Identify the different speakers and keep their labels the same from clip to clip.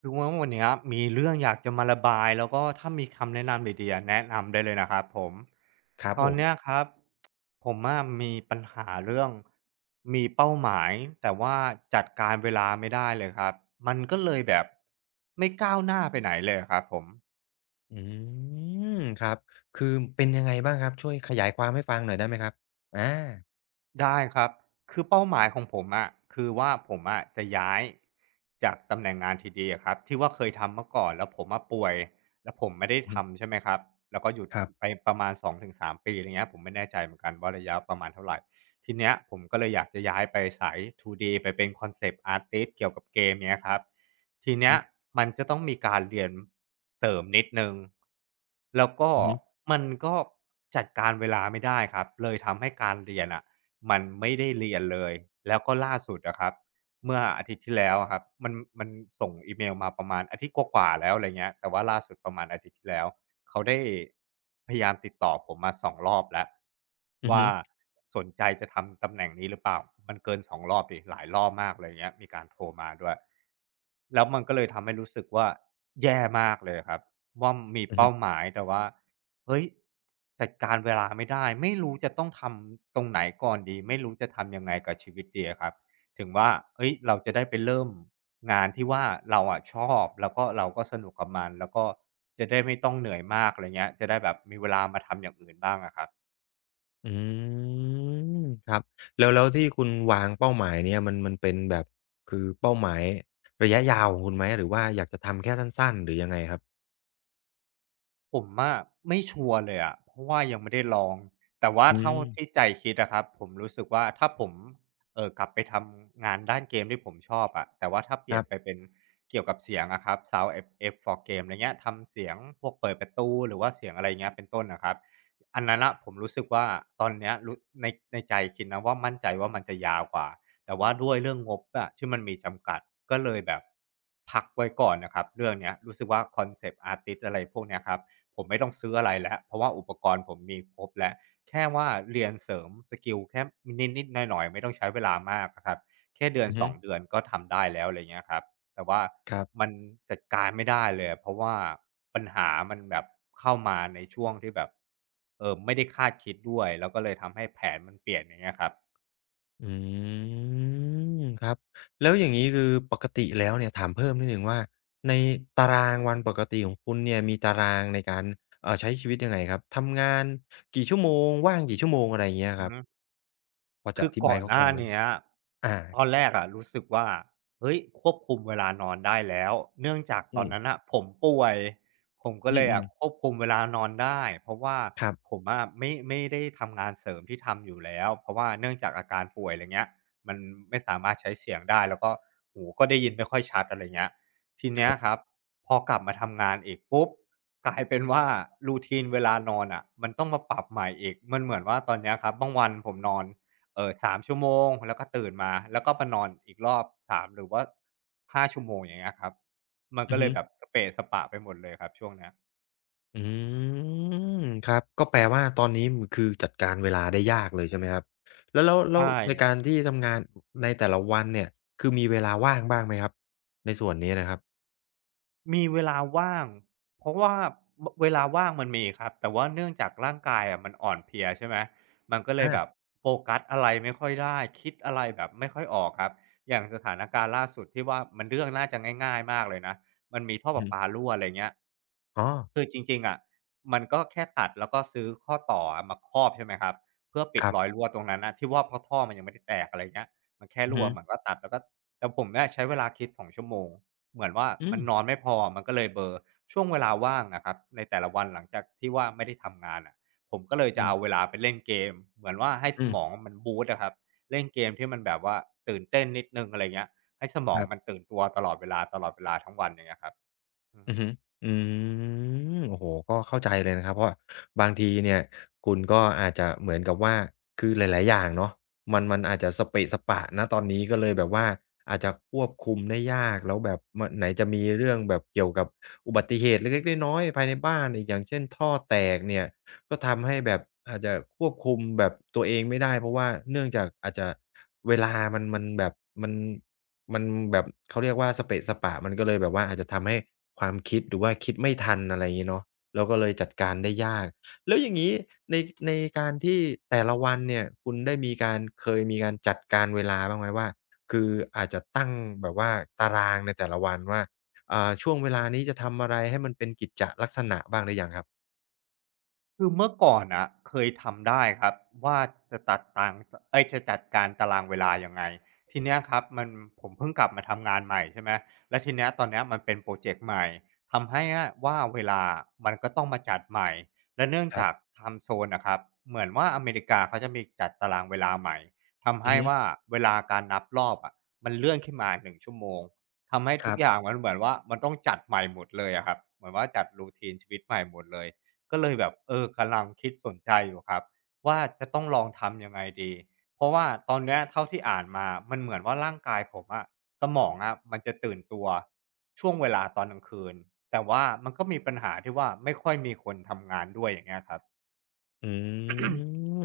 Speaker 1: คือว่าวันเนี้ยมีเรื่องอยากจะมาระบายแล้วก็ถ้ามีคำแนะนำดีๆอะแนะนำได้เลยนะครับผม
Speaker 2: ครับ
Speaker 1: ต
Speaker 2: ผ
Speaker 1: อน
Speaker 2: ม
Speaker 1: เนี้ยครับผมอะมีปัญหาเรื่องมีเป้าหมายแต่ว่าจัดการเวลาไม่ได้เลยครับมันก็เลยแบบไม่ก้าวหน้าไปไหนเลยะครับผม
Speaker 2: อืมครับ คือเป็นยังไงบ้างครับ ช่วยขยายความให้ฟังหน่อยได้ไหมครับอา
Speaker 1: ได้ครับคือเป้าหมายของผมอะคือว่าผมอะจะย้ายจากตำแหน่งงานทีดีอะครับที่ว่าเคยทำเมื่อก่อนแล้วผมมาป่วยแล้วผมไม่ได้
Speaker 2: อือฮึ
Speaker 1: ทำใช่ไหมครับแล้วก็หยุด
Speaker 2: ครับ
Speaker 1: ไปประมาณ2-3ปีอะไรเงี้ยผมไม่แน่ใจเหมือนกันว่าระยะประมาณเท่าไหร่ทีเนี้ยผมก็เลยอยากจะย้ายไปสาย 2D ไปเป็น Concept Artist เซปต์อาร์ติสเกี่ยวกับเกมเนี้ยครับที
Speaker 2: อือ
Speaker 1: เนี้ย
Speaker 2: ฮึ
Speaker 1: มันจะต้องมีการเรียนเสริมนิดหนึ่งแล้วก็
Speaker 2: อือฮึ
Speaker 1: มันก็จัดการเวลาไม่ได้ครับเลยทำให้การเรียนอะ มันไม่ได้เรียนเลย แล้วก็ล่าสุดอะครับเมื่ออาทิตย์ที่แล้วอะครับมันส่งอีเมลมาประมาณอาทิตย์กว่าๆแล้วอะไรเงี้ยแต่ว่าล่าสุดประมาณอาทิตย์ที่แล้ว เขาได้พยายามติดต่อผมมาสองรอบแล้ว
Speaker 2: อือ
Speaker 1: ว่า
Speaker 2: ฮึ
Speaker 1: สนใจจะทำตำแหน่งนี้หรือเปล่ามันเกินสองรอบดิหลายรอบมากเลยเงี้ยมีการโทรมาด้วยแล้วมันก็เลยทำให้รู้สึกว่าแย่มากเลยครับว่ามี
Speaker 2: อือฮึ
Speaker 1: เป้าหมายแต่ว่าเฮ้ยจัดการเวลาไม่ได้ไม่รู้จะต้องทำตรงไหนก่อนดีไม่รู้จะทำยังไงกับชีวิตดีอะครับถึงว่าเฮ้ยเราจะได้ไปเริ่ม งานที่ว่าเราอะชอบแล้วก็เราก็สนุกกับมันแล้วก็จะได้ไม่ต้องเหนื่อยมากอะไรเงี้ยจะได้แบบมีเวลามาทำอย่างอื่นบ้างอะครับ
Speaker 2: อืมครับแล้วที่คุณวางเป้าหมายเนี่ยมันเป็นแบบ คือเป้าหมาย ระยะยาวของคุณไหมหรือว่าอยากจะทำแค่สั้นๆหรือยังไงครับ
Speaker 1: ผมอะไม่ชัวร์เลยอะเพราะว่ายังไม่ได้ลองแต่ว่า
Speaker 2: อื
Speaker 1: เท่า
Speaker 2: ม
Speaker 1: ที่ใจคิดอะครับผมรู้สึกว่าถ้าผมกลับไปทำงานด้านเกมที่ผมชอบอะแต่ว่าถ้าเป
Speaker 2: ค
Speaker 1: ลี่ย
Speaker 2: รั
Speaker 1: นไป
Speaker 2: บ
Speaker 1: เป็นเกี่ยวกับเสียงอะครับ Sound Effect for Game อะไรเงี้ยทำเสียงพวกเปิดประตูหรือว่าเสียงอะไรเงี้ยเป็นต้นอะครับอันนั้นน่ะผมรู้สึกว่าตอนเนี้ยรู้ในในใจคิดนะว่ามั่นใจว่ามันจะยาวกว่าแต่ว่าด้วยเรื่องงบอะที่มันมีจำกัดก็เลยแบบพักไว้ก่อนน่ะครับเรื่องเนี้ยรู้สึกว่าคอนเซปต์อาร์ติสต์อะไรพวกเนี้ยครับ ผมไม่ต้องซื้ออะไรแล้วเพราะว่าอุปกรณ์ผมมีครบแล้วแค่ว่าเรียนเสริมสกิลแค่นิดๆหน่อยๆไม่ต้องใช้เวลามากอะครับแค่เดือน
Speaker 2: อือ
Speaker 1: ส
Speaker 2: ฮึ
Speaker 1: องเดือนก็ทำได้แล้วอะไรเงี้ยครับแต่ว่า
Speaker 2: ครับ
Speaker 1: มันจัดการไม่ได้เลยเพราะว่าปัญหามันแบบเข้ามาในช่วงที่แบบไม่ได้คาดคิดด้วยแล้วก็เลยทำให้แผนมันเปลี่ยนอย่างเงี้ยครับ
Speaker 2: อืมครับแล้วอย่างงี้คือปกติแล้วเนี่ยถามเพิ่มนิดหนึ่งว่าในตารางวันปกติของคุณเนี่ยมีตารางในการใช้ชีวิตยังไงครับทำงานกี่ชั่วโมงว่างกี่ชั่วโมงอะไรอย่างเงี้ย
Speaker 1: อื
Speaker 2: ค
Speaker 1: อ
Speaker 2: รับ
Speaker 1: ฮึ
Speaker 2: พอจะ
Speaker 1: คื
Speaker 2: อ
Speaker 1: อ
Speaker 2: ธิ
Speaker 1: ก่
Speaker 2: บา
Speaker 1: อ
Speaker 2: ย
Speaker 1: น
Speaker 2: คร่า
Speaker 1: หน้า
Speaker 2: วๆได้
Speaker 1: เนี้ย
Speaker 2: อา
Speaker 1: ตอนแรกอะรู้สึกว่าเฮ้ยควบคุมเวลานอนได้แล้วเนื่องจากต
Speaker 2: อื
Speaker 1: อนนั้น
Speaker 2: ม
Speaker 1: น่ะผมป่วยผมก็
Speaker 2: อื
Speaker 1: เลยอะค
Speaker 2: ม
Speaker 1: วบคุมเวลานอนได้เพราะว่า
Speaker 2: ๆครับ
Speaker 1: ผมอะไม่ได้ทำงานเสริมที่ทำอยู่แล้วเพราะว่าเนื่องจากอาการป่วยอะไรเงี้ยมันไม่สามารถใช้เสียงได้แล้วก็หูก็ได้ยินไม่ค่อยชัดอะไรเงี้ยทีเนี้ยครับพอกลับมาทำงานอีกปุ๊บกลายเป็นว่า routine เวลานอนอะมันต้องมาปรับใหม่อีกมันเหมือนว่าตอนเนี้ยครับบางวันผมนอน 3 ชั่วโมงชั่วโมงแล้วก็ตื่นมาแล้วก็มานอนอีกรอบ3หรือว่า5 ชั่วโมงชั่วโมงอย่างเงี้ยครับมัน
Speaker 2: อื
Speaker 1: ก็
Speaker 2: อ
Speaker 1: เล
Speaker 2: ฮึ
Speaker 1: ยแบบสะเปะสะปะไปหมดเลยครับช่วงเนี้ย
Speaker 2: อื
Speaker 1: อือฮึ
Speaker 2: มครับก็แปลว่าตอนนี้มคือจัดการเวลาได้ยากเลยใช่ไหมครับแล้ว
Speaker 1: ใช่
Speaker 2: ในการที่ทำงานในแต่ละวันเนี่ยคือมีเวลาว่างบ้างไหมครับในส่วนนี้นะครับ
Speaker 1: มีเวลาว่างเพราะว่าบเวลาว่างมันมีครับแต่ว่าเนื่องจากร่างกายอะมันอ่อนเพลียใช่ไหมมันก็เลยแบบ
Speaker 2: อา
Speaker 1: โฟกัสอะไรไม่ค่อยได้คิดอะไรแบบไม่ค่อยออกครับอย่างสถานการณ์ล่าสุดที่ว่ามันเรื่องน่าจะง่ายๆมากเลยนะมันมีท่อป
Speaker 2: อือ
Speaker 1: ระ
Speaker 2: ฮึ
Speaker 1: ปารั่วอะไรเงี้ย
Speaker 2: อ๋อ
Speaker 1: คือจริงๆอะมันก็แค่ตัดแล้วก็ซื้อข้อต่ออะมาครอบใช่ไหมครับเพื่อปิ
Speaker 2: ค
Speaker 1: ด
Speaker 2: รั
Speaker 1: รอย
Speaker 2: บ
Speaker 1: รั่วตรงนั้นน่ะที่ว่าเพราะท่อมันยังไม่ได้แตกอะไรเงี้ยมันแค่
Speaker 2: อือ
Speaker 1: รั่ว
Speaker 2: ฮึ
Speaker 1: มันก็ตัดแล้วก็แต่ผมเนี่ยใช้เวลาคิด2 ชั่วโมง เหมือนว่า
Speaker 2: อื
Speaker 1: มันนอน
Speaker 2: ม
Speaker 1: ไม่พอมันก็เลยเบลอร์ช่วงเวลาว่างนะครับในแต่ละวันหลังจากที่ว่าไม่ได้ทำงานอะผมก็เลย
Speaker 2: อื
Speaker 1: จะเอาเว
Speaker 2: ม
Speaker 1: ลาไปเล่นเกมเหมือนว่าให้ส
Speaker 2: อืม
Speaker 1: มองมันบูตนะครับเล่นเกมที่มันแบบว่าตื่นเต้นนิดนึงอะไรเงี้ยให้สมอง
Speaker 2: ครั
Speaker 1: มัน
Speaker 2: บ
Speaker 1: ตื่นตัวตลอดเวลาทั้งวันอย่างเงี้ยครับอือ
Speaker 2: อื
Speaker 1: ฮึ
Speaker 2: อฮึอืมโอ้โฮก็เข้าใจเลยนะครับเพราะว่าบางทีเนี่ยคุณก็อาจจะเหมือนกับว่าคือหลายๆอย่างเนาะมันอาจจะสะเปะสะปะณตอนนี้ก็เลยแบบว่าอาจจะควบคุมได้ยาก แล้วแบบมไหนจะมีเรื่องแบบเกี่ยวกับอุบัติเหตุเล็กๆน้อยๆภายในบ้านอีกอย่างเช่นท่อแตกเนี่ยก็ทำให้แบบอาจจะควบคุมแบบตัวเองไม่ได้ เพราะว่าเนื่องจากอาจจะเวลามันแบบมัน มันแบบเขาเรียกว่าสเปะสปะมันก็เลยแบบว่าอาจจะทำให้ความคิดหรือว่าคิดไม่ทันอะไรอย่างงี้เนาะแล้วก็เลยจัดการได้ยากแล้วอย่างงี้ในในการที่แต่ละวันเนี่ยคุณได้มีการเคยมีการจัดการเวลาบ้างไหมว่าคืออาจจะตั้งแบบว่าตารางในแต่ละวันว่าช่วงเวลานี้จะทำอะไรให้มันเป็นกิจจะลักษณะบ้างหรือยังครับ
Speaker 1: คือเมื่อก่อนนะเคยทำได้ครับว่าจะตัดตางจะจัดการตารางเวลายังไงทีเนี้ยครับผมเพิ่งกลับมาทำงานใหม่ใช่ไหมแล้วทีเนี้ยตอนเนี้ยมันเป็นพรอเจกต์ใหม่ทำให้อะว่าเวลามันก็ต้องมาจัดใหม่และเนื่อง
Speaker 2: ครั
Speaker 1: จาก
Speaker 2: บ
Speaker 1: ไทม์โซนอะครับเหมือนว่าอเมริกาเขาจะมีจัดตารางเวลาใหม่ทำ
Speaker 2: อือ
Speaker 1: ให้
Speaker 2: ฮึ
Speaker 1: ว่าเวลาการนับรอบอะมันเลื่อนขึ้นมาหนึ่งชั่วโมงทำให้
Speaker 2: ค
Speaker 1: ทุก
Speaker 2: รับ
Speaker 1: อย่างมันเหมือนว่ามันต้องจัดใหม่หมดเลยอะครับเหมือนว่าจัด routine ชีวิตใหม่หมดเลย ก็เลยแบบเออกำลังคิดสนใจอยู่ครับว่าจะต้องลองทำยังไงดีเพราะว่าตอนเนี้ยเท่าที่อ่านมามันเหมือนว่าร่างกายผมอะสมองอะมันจะตื่นตัวช่วงเวลาตอนกลางคืนแต่ว่ามันก็มีปัญหาที่ว่าไม่ค่อยมีคนทำงานด้วยอย่างเงี้ยครับ
Speaker 2: อื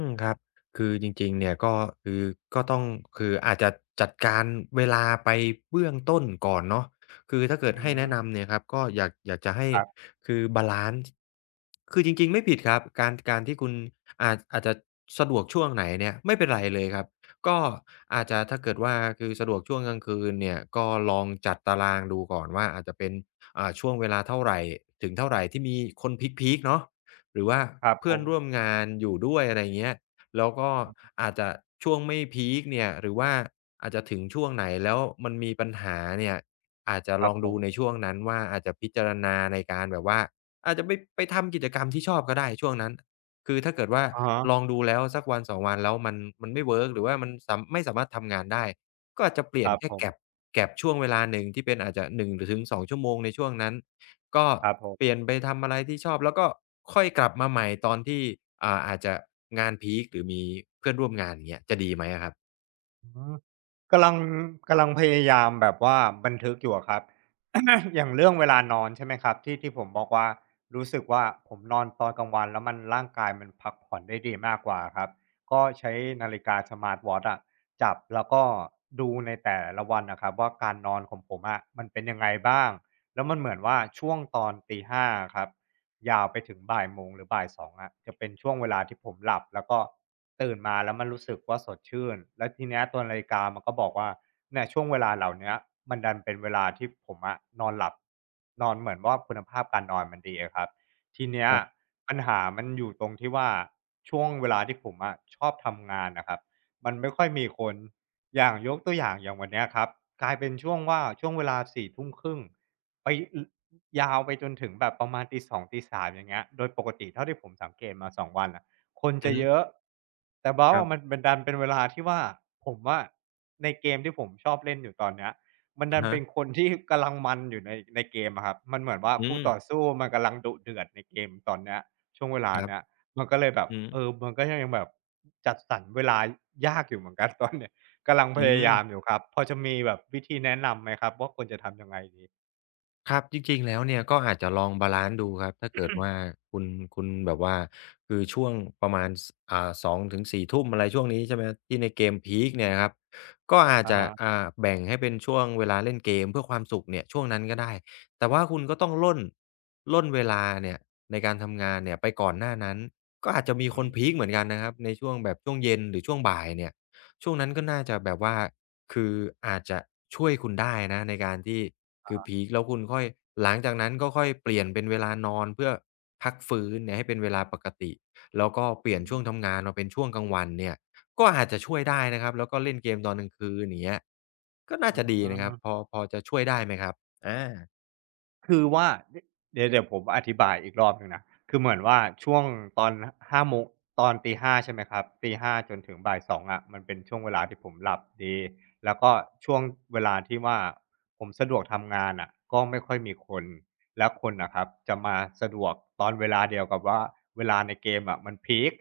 Speaker 2: มครับคือจริงๆเนี่ยก็คือก็ต้องคืออาจจะจัดการเวลาไปเบื้องต้นก่อนเนาะคือถ้าเกิด
Speaker 1: อื
Speaker 2: ให้
Speaker 1: ม
Speaker 2: แนะนำเนี่ยครับก็อยากจะให้
Speaker 1: ครับ
Speaker 2: คือบาลันซ์คือจริงๆไม่ผิดครับการที่คุณอาจจะสะดวกช่วงไหนเนี่ยไม่เป็นไรเลยครับก็อาจจะถ้าเกิดว่าคือสะดวกช่วงกลางคืนเนี่ยก็ลองจัดตารางดูก่อนว่าอาจจะเป็นช่วงเวลาเท่าไรถึงเท่าไรที่มีคนพีกๆเนาะ หรือว่า
Speaker 1: ครับผ
Speaker 2: เพื่อน
Speaker 1: ม
Speaker 2: ร่วมงานอยู่ด้วยอะไรเงี้ยแล้วก็อาจจะช่วงไม่พีกเนี่ยหรือว่าอาจจะถึงช่วงไหนแล้วมันมีปัญหาเนี่ยอาจจะ
Speaker 1: ค
Speaker 2: ล
Speaker 1: รับ
Speaker 2: อง
Speaker 1: ผ
Speaker 2: ดู
Speaker 1: ม
Speaker 2: ในช่วงนั้นว่าอาจจะพิจารณาในการแบบว่าอาจจะไปทำกิจกรรมที่ชอบก็ได้ช่วงนั้นคือถ้าเกิดว่า
Speaker 1: อ๋อ
Speaker 2: ลองดูแล้วสักวันสองวันแล้วมันไม่เวิร์กหรือว่ามันสำไม่สามารถทำงานได้ก็อาจจะเป
Speaker 1: ค
Speaker 2: ลี่ยน
Speaker 1: รับ
Speaker 2: แค่
Speaker 1: ผ
Speaker 2: gap
Speaker 1: ม
Speaker 2: ช่วงเวลาหนึ่งที่เป็นอาจจะ1หรือถึงสองชั่วโมงในช่วงนั้น ก็
Speaker 1: ครับผ
Speaker 2: เปลี่ย
Speaker 1: ม
Speaker 2: นไปทำอะไรที่ชอบแล้วก็ค่อยกลับมาใหม่ตอนที่อาจจะงานพีกหรือมีเพื่อนร่วมงานอย่างเงี้ยจะดีไหมอะครับ
Speaker 1: อืมกำลังกำลังพยายามแบบว่าบันทึกอยู่อะครับ อย่างเรื่องเวลานอนใช่ไหมครับที่ผมบอกว่ารู้สึกว่าผมนอนตอนกลางวันแล้วมันร่างกายมันพักผ่อนได้ดีมากกว่าครับก็ใช้นาฬิกาสมาร์ทวอตอะจับแล้วก็ดูในแต่ละวันนะครับว่าการนอนของผมอะมันเป็นยังไงบ้างแล้วมันเหมือนว่าช่วงตอนตีห้าครับ ยาวไปถึงบ่ายโมงหรือบ่ายสองอะจะเป็นช่วงเวลาที่ผมหลับแล้วก็ตื่นมาแล้วมันรู้สึกว่าสดชื่นแล้วทีเนี้ยตัวนาฬิกามันก็บอกว่าเนี่ยช่วงเวลาเหล่าเนี้ยมันดันเป็นเวลาที่ผมอะนอนหลับนอนเหมือนว่าคุณภาพการนอนมันดีอะครับทีเนี้ย
Speaker 2: ครับ
Speaker 1: ปัญหามันอยู่ตรงที่ว่าช่วงเวลาที่ผมอะชอบทำงานน่ะครับมันไม่ค่อยมีคนอย่างยกตัวอย่างอย่างวันเนี้ยครับกลายเป็นช่วงว่าช่วงเวลาสี่ทุ่มครึ่งไปอล ยาวไปจนถึงแบบประมาณตีสองตีสามอย่างเงี้ยโดยปกติเท่าที่ผมสังเกตมาสองวันน่ะคน
Speaker 2: อื
Speaker 1: จะ
Speaker 2: อฮึ
Speaker 1: เยอะ แต่
Speaker 2: ค
Speaker 1: ว่า
Speaker 2: รับ
Speaker 1: มันดันเป็นเวลาที่ว่าผมอะในเกมที่ผมชอบเล่นอยู่ตอนเนี้ยมัน
Speaker 2: อะ
Speaker 1: ดัน
Speaker 2: ฮะ
Speaker 1: เป็นคนที่กำลังมันอยู่ในเกมอะครับมันเหมือนว่า
Speaker 2: อื
Speaker 1: คู่
Speaker 2: ม
Speaker 1: ต่อสู้มันกำลังดุเดือดในเกมตอนเนี้ยช่วงเวลา
Speaker 2: ครับ
Speaker 1: เนี้ยมันก็เลยแบบ
Speaker 2: อือฮึ
Speaker 1: เออมันก็ยังแบบจัดสรรเวลายากอยู่เหมือนกัน ตอนเนี้ยกำลังพ
Speaker 2: อื
Speaker 1: ยายาม
Speaker 2: ม
Speaker 1: อยู่ครับพอจะมีแบบวิธีแนะนำไหมครับว่าควรจะทำยังไงดี
Speaker 2: ครับจริงๆแล้วเนี่ยก็อาจจะลองบาลันซ์ดูครับถ้าเกิดว่าคุณแบบว่าคือช่วงประมาณสอ่า2-4ทุ่มอะไรช่วงนี้ใช่ไหมที่ในเกมพีกเนี่ยครับก็อาจ
Speaker 1: อะ
Speaker 2: จะ
Speaker 1: ฮะ
Speaker 2: แบ่งให้เป็นช่วงเวลาเล่นเกมเพื่อความสุขเนี่ยช่วงนั้นก็ได้แต่ว่าคุณก็ต้องร่นเวลาเนี่ยในการทำงานเนี่ยไปก่อนหน้านั้นก็อาจจะมี
Speaker 1: อื
Speaker 2: คน
Speaker 1: ม
Speaker 2: พีกเหมือนกันนะครับในช่วงแบบช่วงเย็นหรือช่วงบ่ายเนี่ยช่วงนั้น
Speaker 1: อ๋
Speaker 2: ก็น่า
Speaker 1: อ
Speaker 2: จะแบบว่า คืออาจจะช่วยคุณได้นะในการที่คือพีกแล้วคุณค่อยหลังจากนั้นก็ค่อยเปลี่ยนเป็นเวลานอนเพื่อพักฟื้นเนี่ยให้เป็นเวลาปกติแล้วก็เป
Speaker 1: อื
Speaker 2: ลี่ยนช่วง
Speaker 1: ม
Speaker 2: ทำงานมาเป็นช่วงกลางวันเนี่ยก็อาจจะช่วยได้นะครับแล้วก็เล่นเกมตอนกลางคืนอย่างเงี้ยก็น่า
Speaker 1: อ๋อ
Speaker 2: จะดีนะครับพอจะช่วยได้ไหมครับอา
Speaker 1: คือว่าเดี๋ยวผมอธิบายอีกรอบหนึ่งนะคือเหมือนว่าช่วงตอน5โมงตอนตี5้าใช่ไหมครับตีห้าจนถึงบ่4ยสองอะมันเป็นช่วงเวลาที่ผมหลับดีแล้วก็ช่วงเวลาที่ว่าผมสะดวกทำงานอ่ะก็ไม่ค่อยมีคนแล้วคนน่ะครับจะมาสะดวกตอนเวลาเดียวกับว่าเวลาในเกมอะมันพีก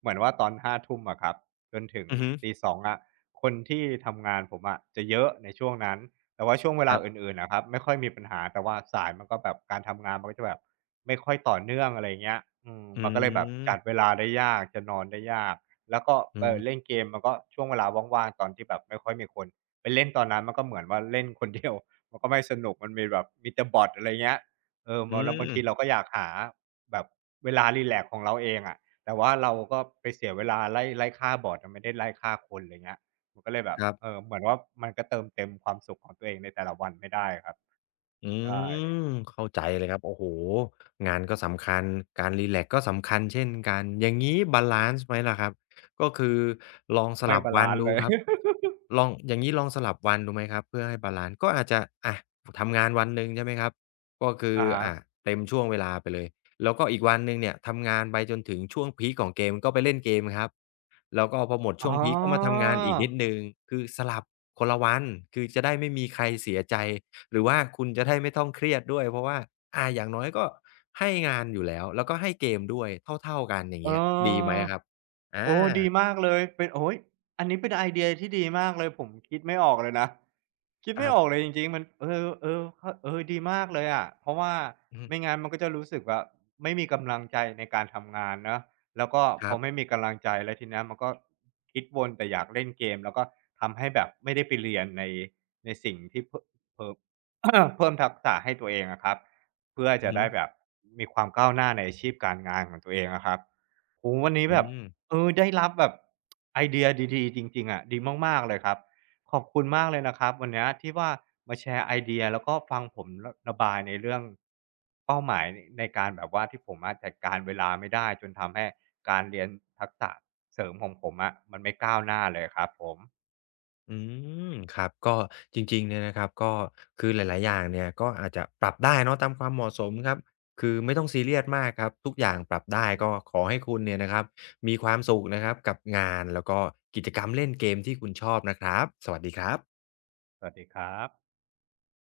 Speaker 1: เหมือนว่าตอนห้าทุ่มอะครับจนถึง
Speaker 2: อือฮึ
Speaker 1: ตีสองอะคนที่ทำงานผมอะจะเยอะในช่วงนั้น แต่ว่าช่วงเว
Speaker 2: ค
Speaker 1: ลา
Speaker 2: รั
Speaker 1: อ
Speaker 2: บ
Speaker 1: ื่นๆนะครับไม่ค่อยมีปัญหาแต่ว่าสายมันก็แบบการทำงานมันก็จะแบบไม่ค่อยต่อเนื่องอะไรเงี้ยอืม
Speaker 2: อื
Speaker 1: มันก็เลยแบบจัดเว
Speaker 2: ม
Speaker 1: ลาได้ยากจะนอนได้ยากแล้วก็
Speaker 2: อื
Speaker 1: เล่น
Speaker 2: ม
Speaker 1: เกมมันก็ช่วงเวลาว่างๆตอนที่แบบไม่ค่อยมีคนไปเล่นตอนนั้นมันก็เหมือนว่าเล่นคนเดียว มันก็ไม่สนุกมันมีแบบมีแต่บอตอะไรเงี้ยเออม
Speaker 2: อื
Speaker 1: แล้วบางที
Speaker 2: ม
Speaker 1: เราก็อยากหาแบบเวลารีแลกซ์ของเราเองอะแต่ว่าเราก็ไปเสียเวลาไล่ฆ่าบอตอะไม่ได้ไล่ฆ่าคนไรเงี้ย มันก็เลยแบบ
Speaker 2: ครั
Speaker 1: เออ
Speaker 2: บ
Speaker 1: เหมือนว่ามันก็เติมเต็มความสุขของตัวเองในแต่ละวันไม่ได้ครับ
Speaker 2: อื
Speaker 1: ใช่
Speaker 2: มเข้าใจเลยครับโอ้โหงานก็สำคัญการรีแลกซ์ก็สำคัญเช่นกันอย่างงี้บาลันซ์ไหมล่ะครับก็คือลองส
Speaker 1: ไม่
Speaker 2: ลับ
Speaker 1: บา
Speaker 2: วัน
Speaker 1: ลันซ์
Speaker 2: ดู
Speaker 1: เลย
Speaker 2: ค รับลองอย่างงี้ลองสลับวันดูไหมครับเพื่อให้บาลันซ์ก็อาจจะอะทำงานวันหนึ่งใช่ไหมครับก็คือ
Speaker 1: อะฮะ
Speaker 2: อะเต็มช่วงเวลาไปเลยแล้วก็อีกวันหนึ่งเนี่ยทำงานไปจนถึงช่วงพีกของเกมก็ไปเล่นเกมครับแล้วก็พอหมด
Speaker 1: อ๋อ
Speaker 2: ช่วงพีกก็มาทำงานอีกนิดหนึ่งคือสลับคนละวันคือจะได้ไม่มีใครเสียใจ หรือว่าคุณจะได้ไม่ต้องเครียดด้วยเพราะว่าอย่างน้อยก็ให้งานอยู่แล้วแล้วก็ให้เกมด้วยเท่าๆกันอย่าง
Speaker 1: เอ
Speaker 2: เงี้ยดีไหม
Speaker 1: อ
Speaker 2: ครับอา
Speaker 1: โอ้ดีมากเลยเป็นโอ้ยอันนี้เป็นไอเดียที่ดีมากเลยผมคิดไม่ออกเลยนะคิด
Speaker 2: ค
Speaker 1: ไม่
Speaker 2: รั
Speaker 1: ออก
Speaker 2: บ
Speaker 1: เลยจริงๆมันเออเออเข้าเออดีมากเลยอะเพราะว่า
Speaker 2: อือฮึ
Speaker 1: ไม่งั้นมันก็จะรู้สึกว่าไม่มีกำลังใจในการทำงานเนาะแล้วก็
Speaker 2: ค
Speaker 1: พ
Speaker 2: รั
Speaker 1: อ
Speaker 2: บ
Speaker 1: ไม่มีกำลังใจแล้วทีเนี้ยมันก็คิดวนแต่อยากเล่นเกมแล้วก็ทำให้แบบไม่ได้ไปเรียนในสิ่งที่เพิ่ม เพิ่มทักษะให้ตัวเองอะครับเพื่อ
Speaker 2: อือ
Speaker 1: จะ
Speaker 2: ฮึ
Speaker 1: ได้แบบมีความก้าวหน้าในอาชีพการงานของตัวเองอะครับ โอ้โฮวันนี้
Speaker 2: อื
Speaker 1: แบบ
Speaker 2: ม
Speaker 1: เออได้รับแบบไอเดียดีๆจริงๆอะดีมากๆเลยครับขอบคุณมากเลยนะครับวันเนี้ยที่ว่ามาแชร์ไอเดียแล้วก็ฟังผมระบายในเรื่องเป้าหมายในการแบบว่าที่ผมอะจัดการเวลาไม่ได้จนทำให้การเรียนทักษะเสริมของผมอะมันไม่ก้าวหน้าเลยครับผม
Speaker 2: อืมครับก็จริงๆเนี่ยนะครับก็คือหลายๆอย่างเนี่ยก็อาจจะปรับได้เนาะตามความเหมาะสมครับคือไม่ต้องซีเรียสมากครับทุกอย่างปรับได้ก็ขอให้คุณเนี่ยนะครับมีความสุขนะครับกับงานแล้วก็กิจกรรมเล่นเกมที่คุณชอบนะครับสวัสดีครับ
Speaker 1: สวัสดีครับ